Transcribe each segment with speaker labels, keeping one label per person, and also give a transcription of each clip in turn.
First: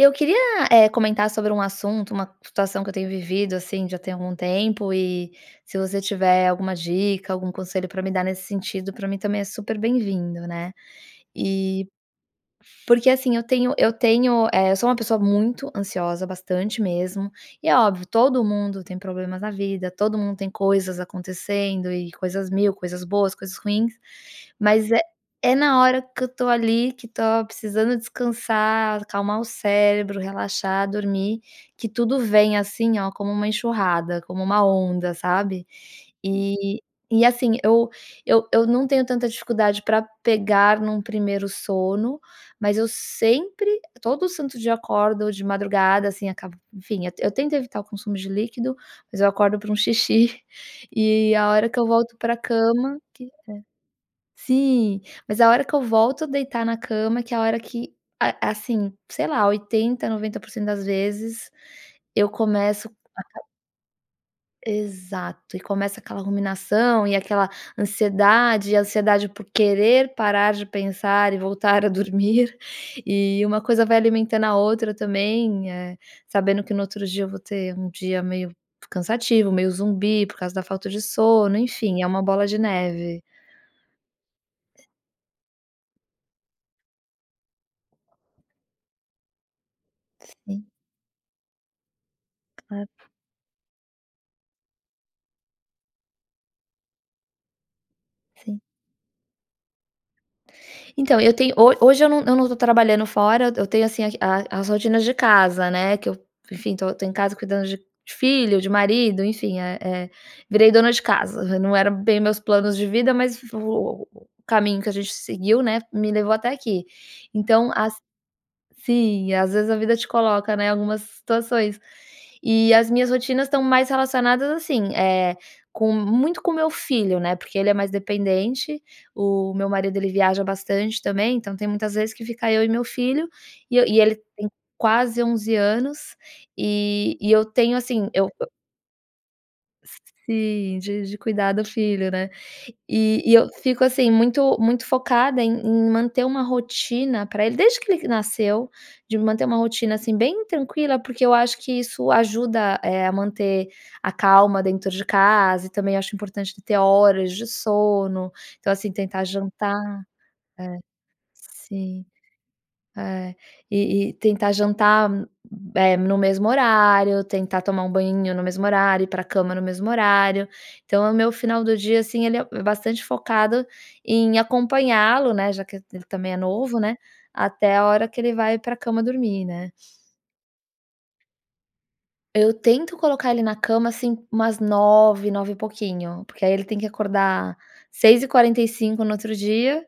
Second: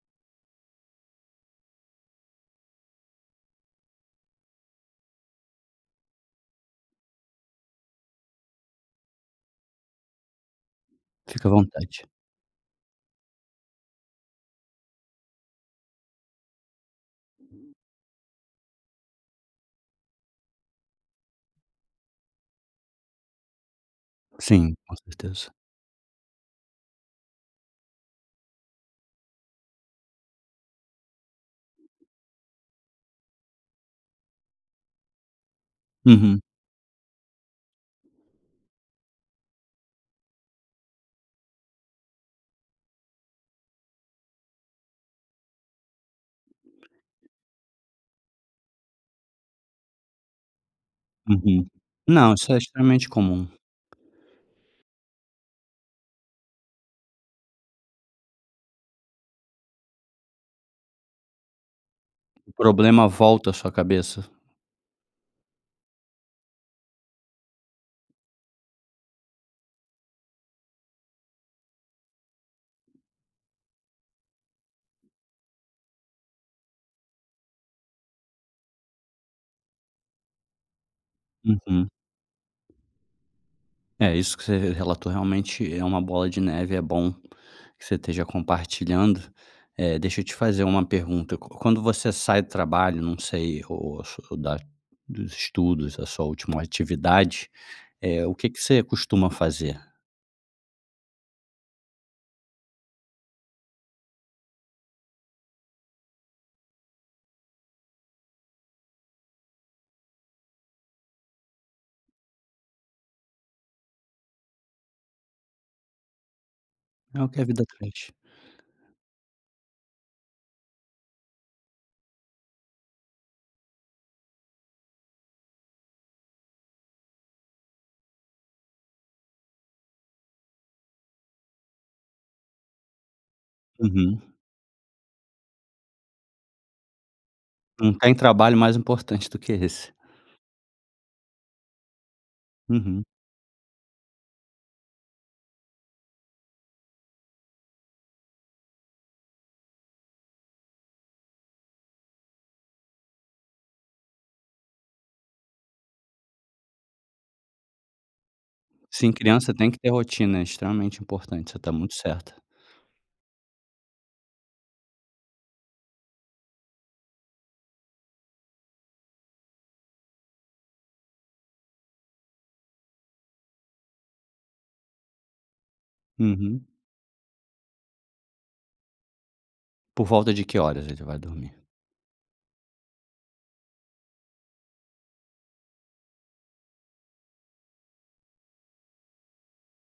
Speaker 1: Eu queria, eh, comentar sobre um assunto, uma situação que eu tenho vivido, assim, já tem algum tempo e se você tiver alguma dica, algum conselho pra me dar nesse sentido, pra mim também é super bem-vindo, né.
Speaker 2: Fique à
Speaker 1: E,
Speaker 2: vontade.
Speaker 1: porque assim eu tenho eu tenho, eh, eu sou uma pessoa muito ansiosa bastante mesmo, e é óbvio todo mundo tem problemas na vida, todo mundo tem coisas acontecendo e coisas mil coisas boas coisas ruins,
Speaker 2: Sim,
Speaker 1: mas
Speaker 2: com
Speaker 1: é
Speaker 2: certeza.
Speaker 1: é na hora que eu estou ali, que estou precisando descansar, acalmar o cérebro, relaxar, dormir que tudo vem assim, ó, como uma enxurrada, como uma onda sabe?
Speaker 2: Uhum.
Speaker 1: E, e assim eu, eu eu não tenho tanta dificuldade pra pegar no primeiro sono, mas eu sempre todo santo dia, eu acordo ou de madrugada, assim, acaba enfim, eu tento evitar o consumo de líquido, mas eu acordo pra um xixi e a
Speaker 2: Uhum.
Speaker 1: hora que eu volto
Speaker 2: Não,
Speaker 1: pra
Speaker 2: isso é
Speaker 1: cama,
Speaker 2: extremamente
Speaker 1: que é
Speaker 2: comum.
Speaker 1: sim, mas a hora que eu volto a deitar na cama, que é a hora que, a assim sei lá, 80 90% das vezes eu
Speaker 2: O
Speaker 1: começo
Speaker 2: problema
Speaker 1: [unintelligible]
Speaker 2: volta à sua cabeça?
Speaker 1: Exato e começa aquela ruminação, e aquela ansiedade e ansiedade por querer parar de pensar, e voltar a dormir. E uma coisa vai alimentando a outra também, eh, sabendo que no outro dia eu vou ter um dia meio cansativo, meio zumbi, por causa da falta de sono,
Speaker 2: Uhum.
Speaker 1: enfim, é uma bola de neve.
Speaker 2: É isso que você relatou, realmente é uma bola de neve, é bom que você esteja compartilhando. Eh, deixa eu te fazer
Speaker 1: Sim.
Speaker 2: uma pergunta. Quando você sai do trabalho,
Speaker 1: Claro.
Speaker 2: não sei, ou da dos estudos, essa sua última atividade, eh, o que que
Speaker 1: Sim.
Speaker 2: você costuma fazer?
Speaker 1: Então, eu tenho ho hoje eu não eu não tô trabalhando fora. Eu eu tenho, assim, a a as rotinas de casa, né, que eu, enfim, tô tô em casa cuidando de filho, de marido, enfim. Eh eh, virei dona de casa. Não era bem meus planos de vida mas o o o caminho que a gente seguiu, né, me levou até aqui.
Speaker 2: É o que a vida
Speaker 1: Então as
Speaker 2: traz.
Speaker 1: sim. Às vezes a vida te coloca, né, algumas situações. E as minhas rotinas estão mais relacionadas, assim, eh, com muito com meu filho, né, porque ele é mais dependente. O meu marido ele viaja bastante também. Então tem muitas vezes que fica eu e meu filho e eu e ele
Speaker 2: Uhum.
Speaker 1: tem quase 11 anos e e eu tenho,
Speaker 2: Não
Speaker 1: assim,
Speaker 2: tem
Speaker 1: eu eu
Speaker 2: trabalho mais importante do que esse.
Speaker 1: Sim, de de cuidar do filho, né.
Speaker 2: Uhum.
Speaker 1: E e eu fico, assim, muito muito focada em em manter uma rotina pra ele desde que ele nasceu. De manter uma rotina, assim, bem tranquila porque eu acho que isso ajuda, eh, a manter a calma dentro de casa e também acho importante de ter horas de sono. Então, assim,
Speaker 2: Sim,
Speaker 1: tentar
Speaker 2: criança tem que ter
Speaker 1: jantar.
Speaker 2: rotina. É
Speaker 1: É,
Speaker 2: extremamente importante. Você tá muito
Speaker 1: sim.
Speaker 2: certa.
Speaker 1: É. E e tentar jantar, hum, eh, no mesmo horário; tentar tomar um banhinho no mesmo horário; ir pra cama no mesmo horário. Então é o meu final do dia, assim, ele é bastante focado em acompanhá-lo, né, já que ele ele também é
Speaker 2: Uhum.
Speaker 1: novo, né, até a hora que ele vai pra cama dormir, né.
Speaker 2: Por volta de que horas eles vai dormir?
Speaker 1: Eu tento colocar ele na cama, assim, umas 21h nove; 21h e pouquinho. Porque aí ele tem que acordar 6h45 no outro dia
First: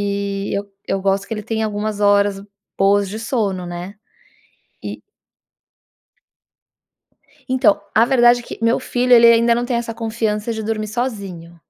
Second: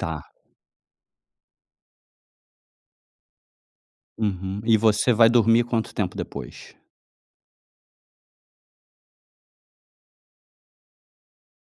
Speaker 2: Tá.
Speaker 1: eu eu gosto que ele tem algumas horas boas de sono, né.
Speaker 2: Uhum. E
Speaker 1: E
Speaker 2: você vai dormir quanto tempo depois?
Speaker 1: Então. A verdade é que meu filho ele ele ainda não tem essa confiança de dormir sozinho.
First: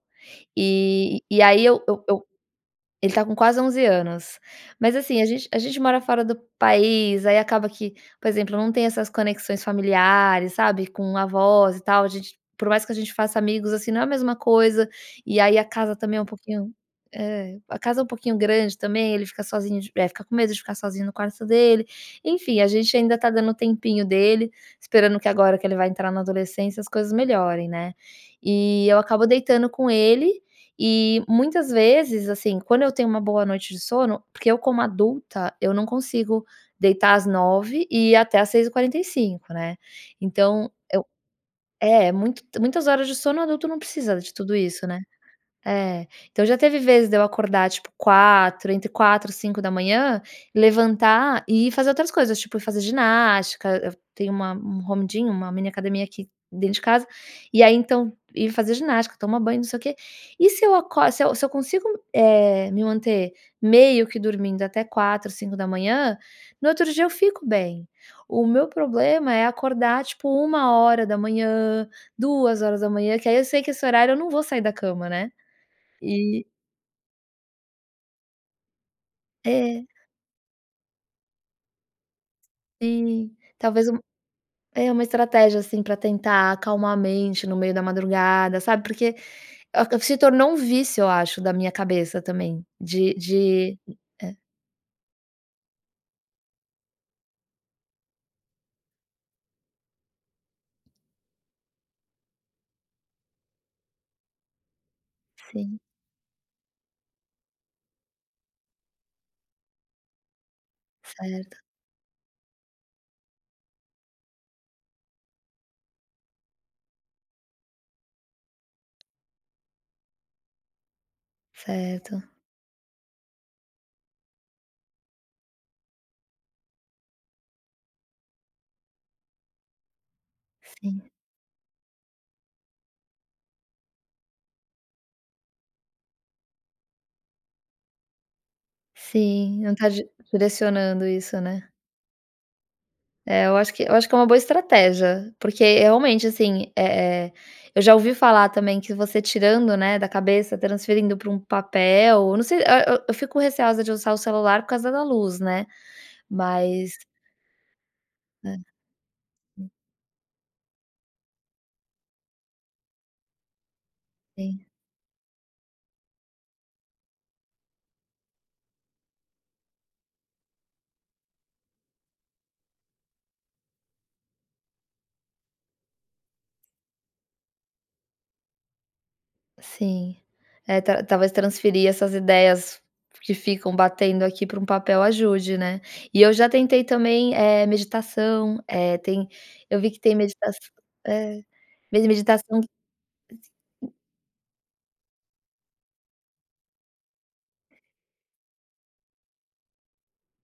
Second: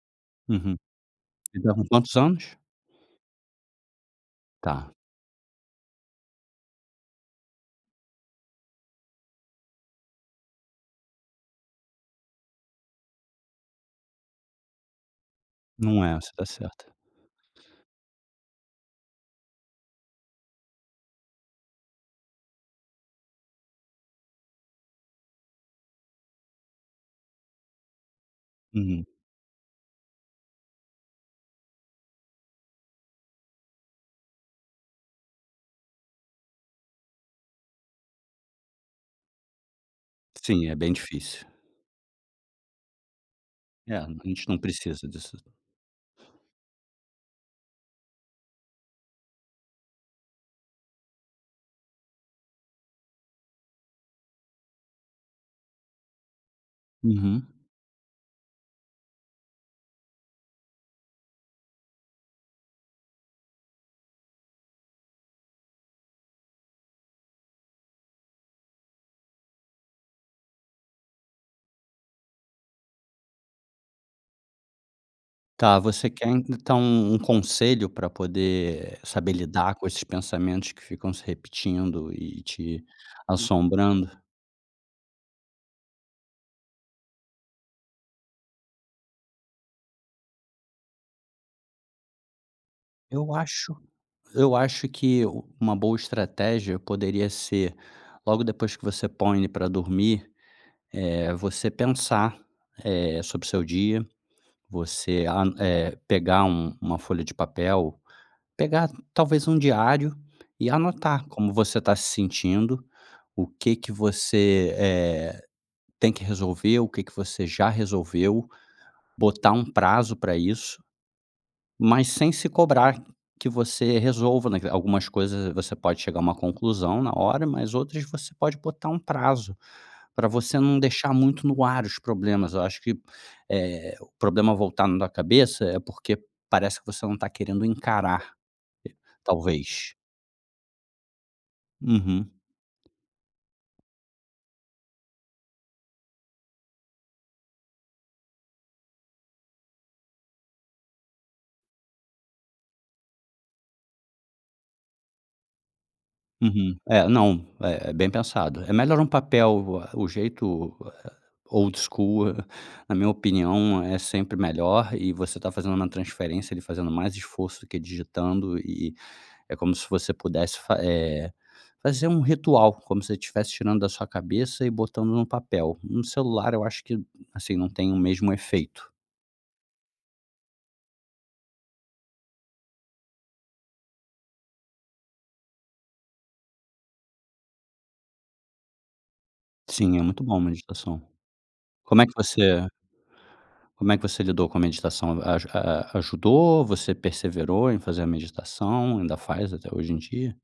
Speaker 2: Uhum.
Speaker 1: E e aí
Speaker 2: Ele tá
Speaker 1: eu
Speaker 2: com
Speaker 1: eu
Speaker 2: quantos
Speaker 1: eu
Speaker 2: anos?
Speaker 1: ele tá com quase 11 anos.
Speaker 2: Tá.
Speaker 1: Mas, assim, a gente a gente mora fora do país. Aí acaba que, por exemplo, não tem essas conexões familiares, sabe, com avós e tal. A gente por mais que a gente faça amigos, assim, não é a mesma coisa. E aí a casa
Speaker 2: Não é.
Speaker 1: também é um
Speaker 2: Você tá
Speaker 1: pouquinho
Speaker 2: certa.
Speaker 1: é. A casa é pouquinho grande, também. Ele fica sozinho de eh, fica com medo de ficar sozinho no quarto dele. Enfim, a gente ainda tá dando o tempinho dele. Esperando que agora que ele vai entrar na adolescência, as coisas melhorem, né. E eu
Speaker 2: Uhum.
Speaker 1: acabo deitando com ele e, muitas vezes, assim, quando eu tenho uma boa noite de sono porque eu como adulta eu não consigo deitar às 21h e ir até às 6h45, né.
Speaker 2: Sim,
Speaker 1: Então
Speaker 2: é bem
Speaker 1: eu
Speaker 2: difícil.
Speaker 1: é, muito muitas horas de sono adulto não
Speaker 2: É, a
Speaker 1: precisa de
Speaker 2: gente
Speaker 1: tudo
Speaker 2: não
Speaker 1: isso, né.
Speaker 2: precisa disso.
Speaker 1: É. Então já teve vezes de eu acordar, tipo, 4h entre 4h e 5h, levantar e ir fazer outras coisas, tipo, ir fazer ginástica. Eu tenho uma um home gym uma mini academia aqui dentro de casa.
Speaker 2: Uhum.
Speaker 1: E aí, então, ir fazer ginástica; tomar banho e não sei o quê. E se eu acor se eu se eu consigo, eh, me manter meio que dormindo até 4h, 5h, no outro dia eu fico bem. O meu problema é acordar, tipo, 1h, 2h, que aí eu sei que esse horário, eu não vou sair da cama, né.
Speaker 2: Tá. Você quer
Speaker 1: E
Speaker 2: e então, um conselho pra poder saber lidar
Speaker 1: É.
Speaker 2: com esses pensamentos que ficam se repetindo e te
Speaker 1: Sim. Talvez um
Speaker 2: assombrando?
Speaker 1: é, uma estratégia, assim, pra tentar acalmar a mente no meio da madrugada, sabe, porque acab se tornou um vício, eu acho, da minha cabeça também. De
Speaker 2: Eu acho
Speaker 1: de é.
Speaker 2: eu acho que uma boa estratégia poderia ser, logo depois que você põe ele pra dormir, eh, você pensar, eh, sobre o seu dia. Você, an
Speaker 1: Sim.
Speaker 2: eh, pegar um uma folha de papel. Pegar talvez um diário e anotar como
Speaker 1: Certo.
Speaker 2: você tá se sentindo. O que que você, eh, tem que resolver; o que que você já resolveu. Botar um prazo pra isso. Mas
Speaker 1: Certo.
Speaker 2: sem se cobrar que você resolva naque algumas coisas, você pode chegar a uma conclusão na hora, mas outras você pode botar um prazo, pra você não
Speaker 1: Sim.
Speaker 2: deixar muito no ar os problemas. Eu acho que, eh, o problema voltando na cabeça é porque parece que você não tá querendo encarar. Eh,
Speaker 1: Sim. Não tá
Speaker 2: talvez.
Speaker 1: di direcionando isso, né.
Speaker 2: Uhum.
Speaker 1: É, eu acho que eu acho que é uma boa estratégia. Porque, realmente, assim. Eh eh, eu já ouvi falar também que você tirando, né, da cabeça; transferindo pra um papel não sei a eu eu fico receosa de usar o celular por causa da luz, né.
Speaker 2: Uhum.
Speaker 1: Mas
Speaker 2: É, não. Eh, bem
Speaker 1: É.
Speaker 2: pensado. É melhor um
Speaker 1: Sim.
Speaker 2: papel. Ah, o jeito, ah, old school na minha opinião é sempre
Speaker 1: Sim.
Speaker 2: melhor, e você tá fazendo uma transferência, ali fazendo mais esforço do que digitando e e é como se você pudesse fa eh, fazer um ritual. Como se você estivesse tirando da sua cabeça e botando num papel. No celular eu acho que, assim, não tem o mesmo efeito.
Speaker 1: Sim. É, tal talvez transferir essas ideias que ficam batendo aqui para um papel ajude, né. E eu já tentei também, eh, meditação. Eh, tem eu vi
Speaker 2: Sim,
Speaker 1: que
Speaker 2: é
Speaker 1: tem
Speaker 2: muito bom
Speaker 1: meditaç
Speaker 2: meditação.
Speaker 1: eh,
Speaker 2: Como é
Speaker 1: medi
Speaker 2: que
Speaker 1: meditação
Speaker 2: você como é que você lidou com a meditação? Aju a a ajudou; você perseverou em fazer a meditação; ainda faz até hoje em dia?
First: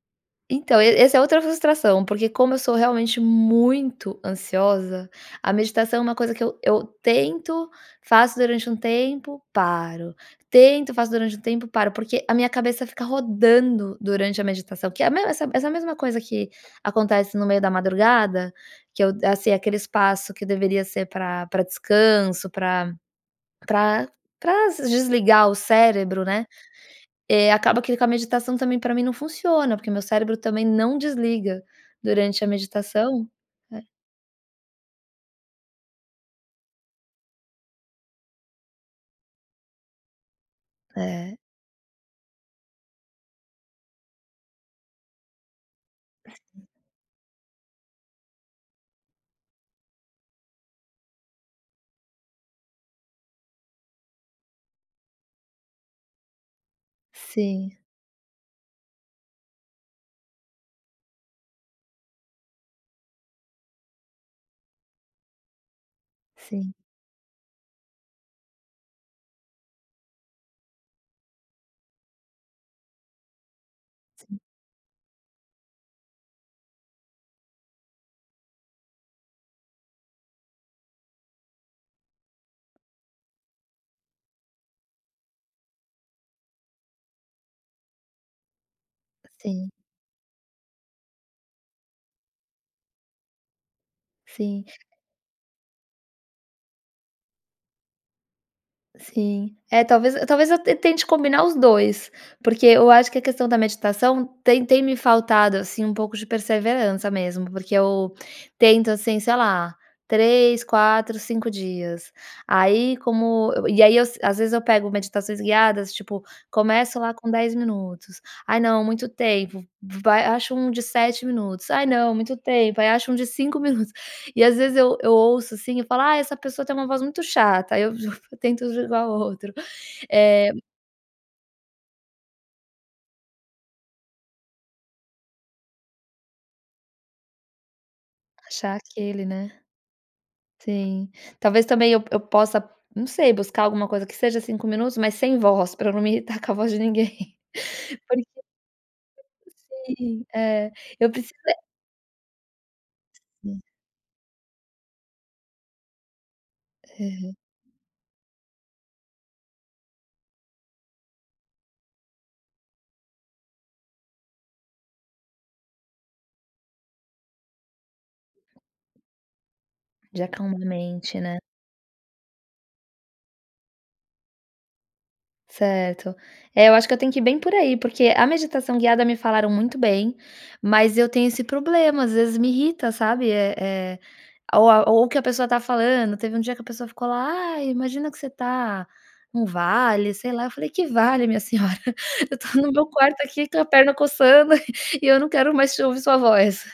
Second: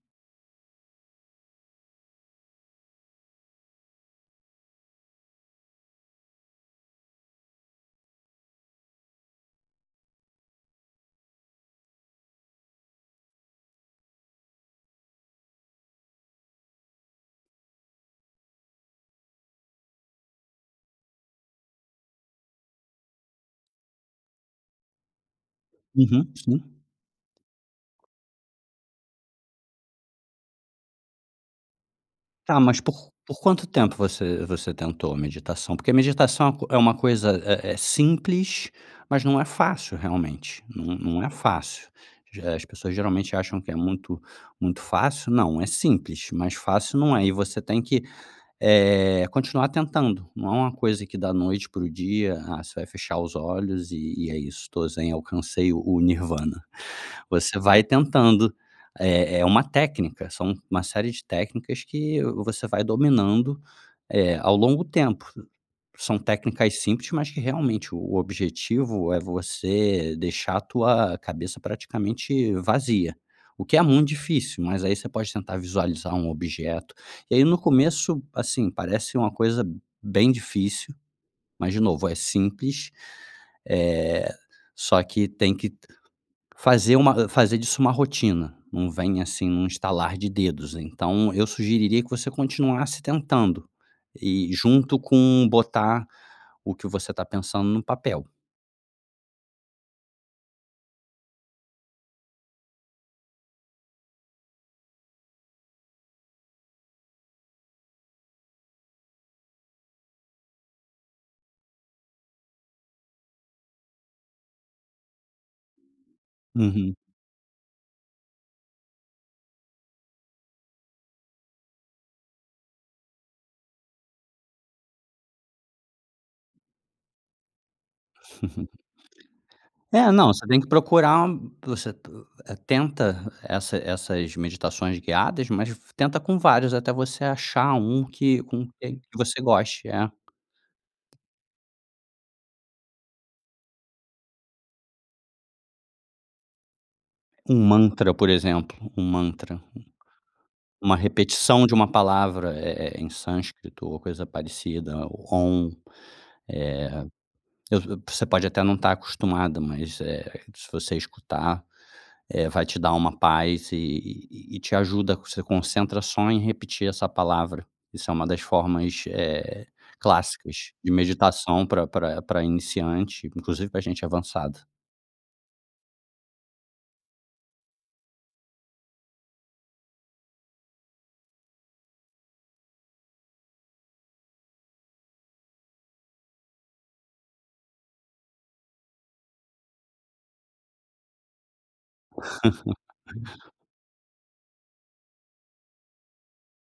Speaker 1: Então, es esse é outra frustração, porque como eu sou realmente muito ansiosa, a meditação é uma coisa que eu eu tento, faço durante tempo, paro. Tento, faço durante tempo, paro. Porque a minha cabeça fica rodando durante a meditação, que é a me essa essa mesma coisa que acontece no meio da madrugada, que eu assim, que é aquele espaço que deveria ser pra pra descanso, pra pra pra ass desligar o cérebro,
Speaker 2: Uhum,
Speaker 1: né,
Speaker 2: sim.
Speaker 1: eh, acaba que com a meditação também, pra mim não funciona, porque meu cérebro também não desliga durante a
Speaker 2: Tá, mas por
Speaker 1: meditação,
Speaker 2: por quanto
Speaker 1: né.
Speaker 2: tempo você você tentou meditação? Porque a meditação co é uma coisa, eh eh, simples, mas não é fácil realmente. Não não é
Speaker 1: É.
Speaker 2: fácil. D eh, as pessoas geralmente acham que é muito muito fácil, não, é simples, mas fácil não é. E você tem que, eh, continuar tentando. Não é uma coisa que da noite para o dia, "Ah, você vai fechar os olhos e e é isso, tô zen, alcancei o o Nirvana". Você
Speaker 1: Sim.
Speaker 2: vai tentando. É é uma técnica, são uma série de técnicas que você vai dominando, eh, ao longo tempo. São técnicas
Speaker 1: Sim.
Speaker 2: simples, mas que realmente, o o objetivo é você deixar a tua cabeça praticamente vazia, o que é muito
Speaker 1: Sim.
Speaker 2: difícil, mas aí você pode tentar visualizar um objeto. E aí no começo, assim, parece uma coisa bem difícil, mas de novo, é simples, eh, só que tem que fazer uma, hã, fazer disso uma rotina, não vem, assim, num
Speaker 1: Sim.
Speaker 2: estalar de dedos. Então, eu sugeriria que você continuasse tentando, e
Speaker 1: Sim.
Speaker 2: junto com botar o que você está pensando no papel.
Speaker 1: Sim. É, talvez e talvez eu te tente combinar os 2. Porque, eu acho que a questão da meditação, tem tem me faltado, assim, um pouco de perseverança mesmo, porque eu tento, assim, sei lá, 3, 4, 5 dias. Aí, como eu eu e aí eu se às vezes eu pego meditações guiadas, tipo,
Speaker 2: Uhum.
Speaker 1: começo lá com 10 minutos. "Ai não, muito tempo", v vai acho um de 7 minutos, "Ai não, muito tempo", aí acho um de 5 minutos. E às vezes eu eu ouço, assim, eu falo: "Ai, essa pessoa tem uma voz muito chata", aí eu [unintelligible] tento jogar outro.
Speaker 2: É, não, você
Speaker 1: Eh
Speaker 2: tem que procurar u você t eh, tenta essa essas meditações guiadas, mas v tenta com vários, até você achar um que com
Speaker 1: Achar
Speaker 2: que
Speaker 1: aquele,
Speaker 2: você
Speaker 1: né.
Speaker 2: goste. É.
Speaker 1: Sim. Talvez também eu eu possa, não sei, buscar alguma coisa, que seja 5 minutos, mas sem voz, pra eu não me irritar com a voz de ninguém.
Speaker 2: Um mantra, por
Speaker 1: Porque
Speaker 2: exemplo, um mantra.
Speaker 1: Sim, é.
Speaker 2: Uma
Speaker 1: Eu preciso, eh
Speaker 2: repetição de uma palavra, eh eh, em
Speaker 1: Hum.
Speaker 2: sânscrito, ou coisa parecida, ou "Om".
Speaker 1: Aham.
Speaker 2: Eh, eu eu você pode até não estar acostumada, mas, eh, se você escutar, eh, vai te dar uma paz, e e e te ajuda a você concentra só em repetir essa palavra. Isso é umas das formas, eh,
Speaker 1: De acalmar a
Speaker 2: clássicas de
Speaker 1: mente, né.
Speaker 2: meditação pra pra pra iniciante, inclusive pra gente avançado.
Speaker 1: Certo. É, eu acho que eu tenho que ir bem por aí porque, a meditação guiada me falaram muito bem, mas eu tenho esse problema, às vezes me irrita, sabe, eh, eh, ou a ou o que a pessoa tá falando, teve um dia que a pessoa ficou lá: "Ai, imagina que você tá num vale", sei lá, eu falei: "Que vale minha senhora, eu estou no meu quarto aqui com a perna coçando e eu não quero mais te ouvir sua voz.",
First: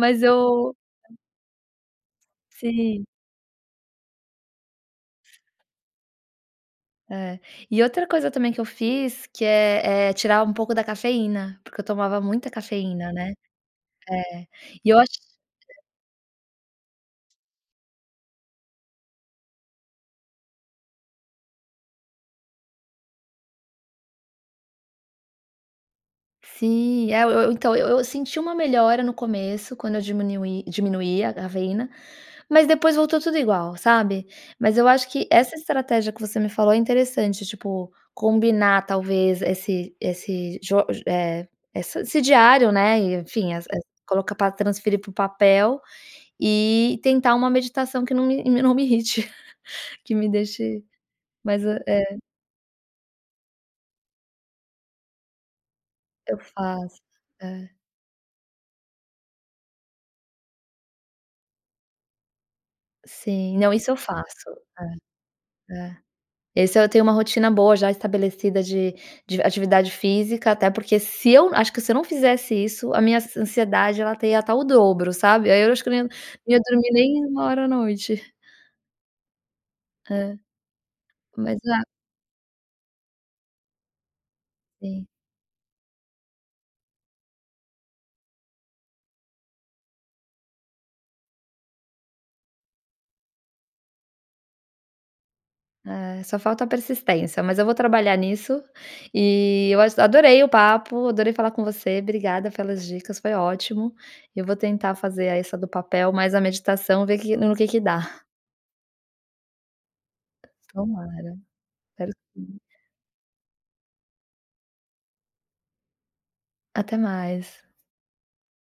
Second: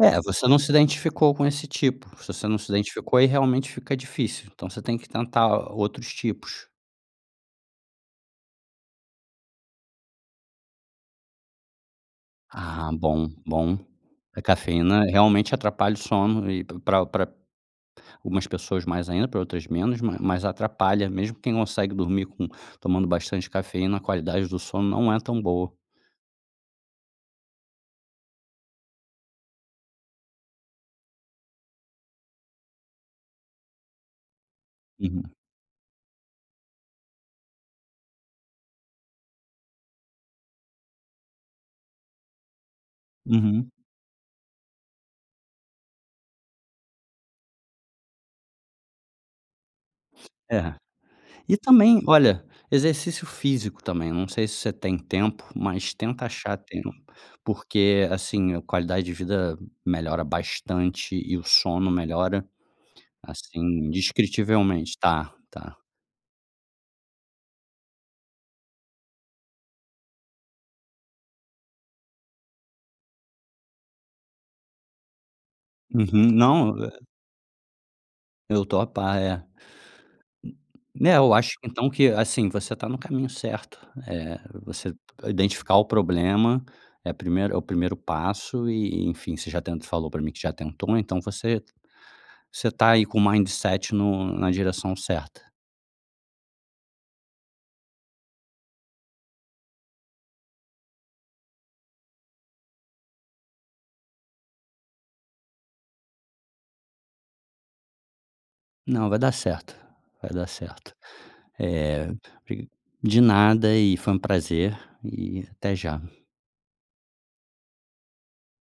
Speaker 2: É, você não se
Speaker 1: eu [unintelligible]
Speaker 2: identificou com esse tipo. Se você não se
Speaker 1: Sim.
Speaker 2: identificou, aí realmente fica difícil, então você tem que tentar outros tipos.
Speaker 1: É, e outra coisa também que eu fiz que é, eh, tirar um pouco da cafeína, porque eu tomava muita
Speaker 2: Ah,
Speaker 1: cafeína,
Speaker 2: bom,
Speaker 1: né,
Speaker 2: bom. A
Speaker 1: é. E eu
Speaker 2: cafeína
Speaker 1: acho
Speaker 2: realmente
Speaker 1: [unintelligible]
Speaker 2: atrapalha o sono e para para algumas pessoas mais ainda, para outras menos, mas mas atrapalha mesmo quem consegue dormir com tomando bastante cafeína, a qualidade do sono não é tão boa.
Speaker 1: Sim, é, eu eu, então eu eu senti uma melhora, no começo, quando eu diminuí diminuía a cafeína, mas depois voltou tudo igual, sabe? Mas eu acho que
Speaker 2: Uhum.
Speaker 1: essa estratégia que você me falou é interessante tipo, combinar talvez esse esse jo ge eh, essa esse diário, né, e, enfim, es
Speaker 2: Uhum.
Speaker 1: colocar pra transferir para o papel e tentar uma meditação que não me não me irrite, que me
Speaker 2: É.
Speaker 1: deixe
Speaker 2: E
Speaker 1: mas e,
Speaker 2: também,
Speaker 1: é.
Speaker 2: olha, exercício físico também, eu não sei se você tem tempo, mas tenta
Speaker 1: Eu
Speaker 2: achar tempo,
Speaker 1: faço. É.
Speaker 2: porque, assim, a qualidade de vida melhora bastante e o sono melhora,
Speaker 1: Sim,
Speaker 2: assim,
Speaker 1: não, isso eu faço.
Speaker 2: indescritivelmente, tá,
Speaker 1: É.
Speaker 2: tá.
Speaker 1: É. Esse eu tenho uma rotina boa já estabelecida de de atividade física, até porque se eu acho que se eu não fizesse isso, a minha an ansiedade ela ia até estar o dobro, sabe, aí eu acho que eu nem não
Speaker 2: Uhum.
Speaker 1: ia
Speaker 2: Não, eh...
Speaker 1: dormir nem 1 hora à noite.
Speaker 2: Eu tô a par, é.
Speaker 1: É.
Speaker 2: N né, eu acho
Speaker 1: Mas, ah
Speaker 2: então que, assim, você tá no caminho certo, eh, você
Speaker 1: Sim.
Speaker 2: identificar o problema, é primeiro é o primeiro passo, e, enfim, você já tentou falou pra mim que já tentou, então você, você tá aí com o mindset no na direção certa.
Speaker 1: É, só falta a persistência, mas eu vou trabalhar nisso e eu ach adorei o papo, adorei falar com você, obrigada pelas dicas, foi ótimo. Eu vou tentar fazer a essa do papel, mais a meditação, ver que no que que dá.
Speaker 2: Não, vai dar certo, vai dar certo,
Speaker 1: Tomara.
Speaker 2: eh.
Speaker 1: Espero que sim.
Speaker 2: [unintelligible] De nada e foi prazer e até já.
Speaker 1: Até mais.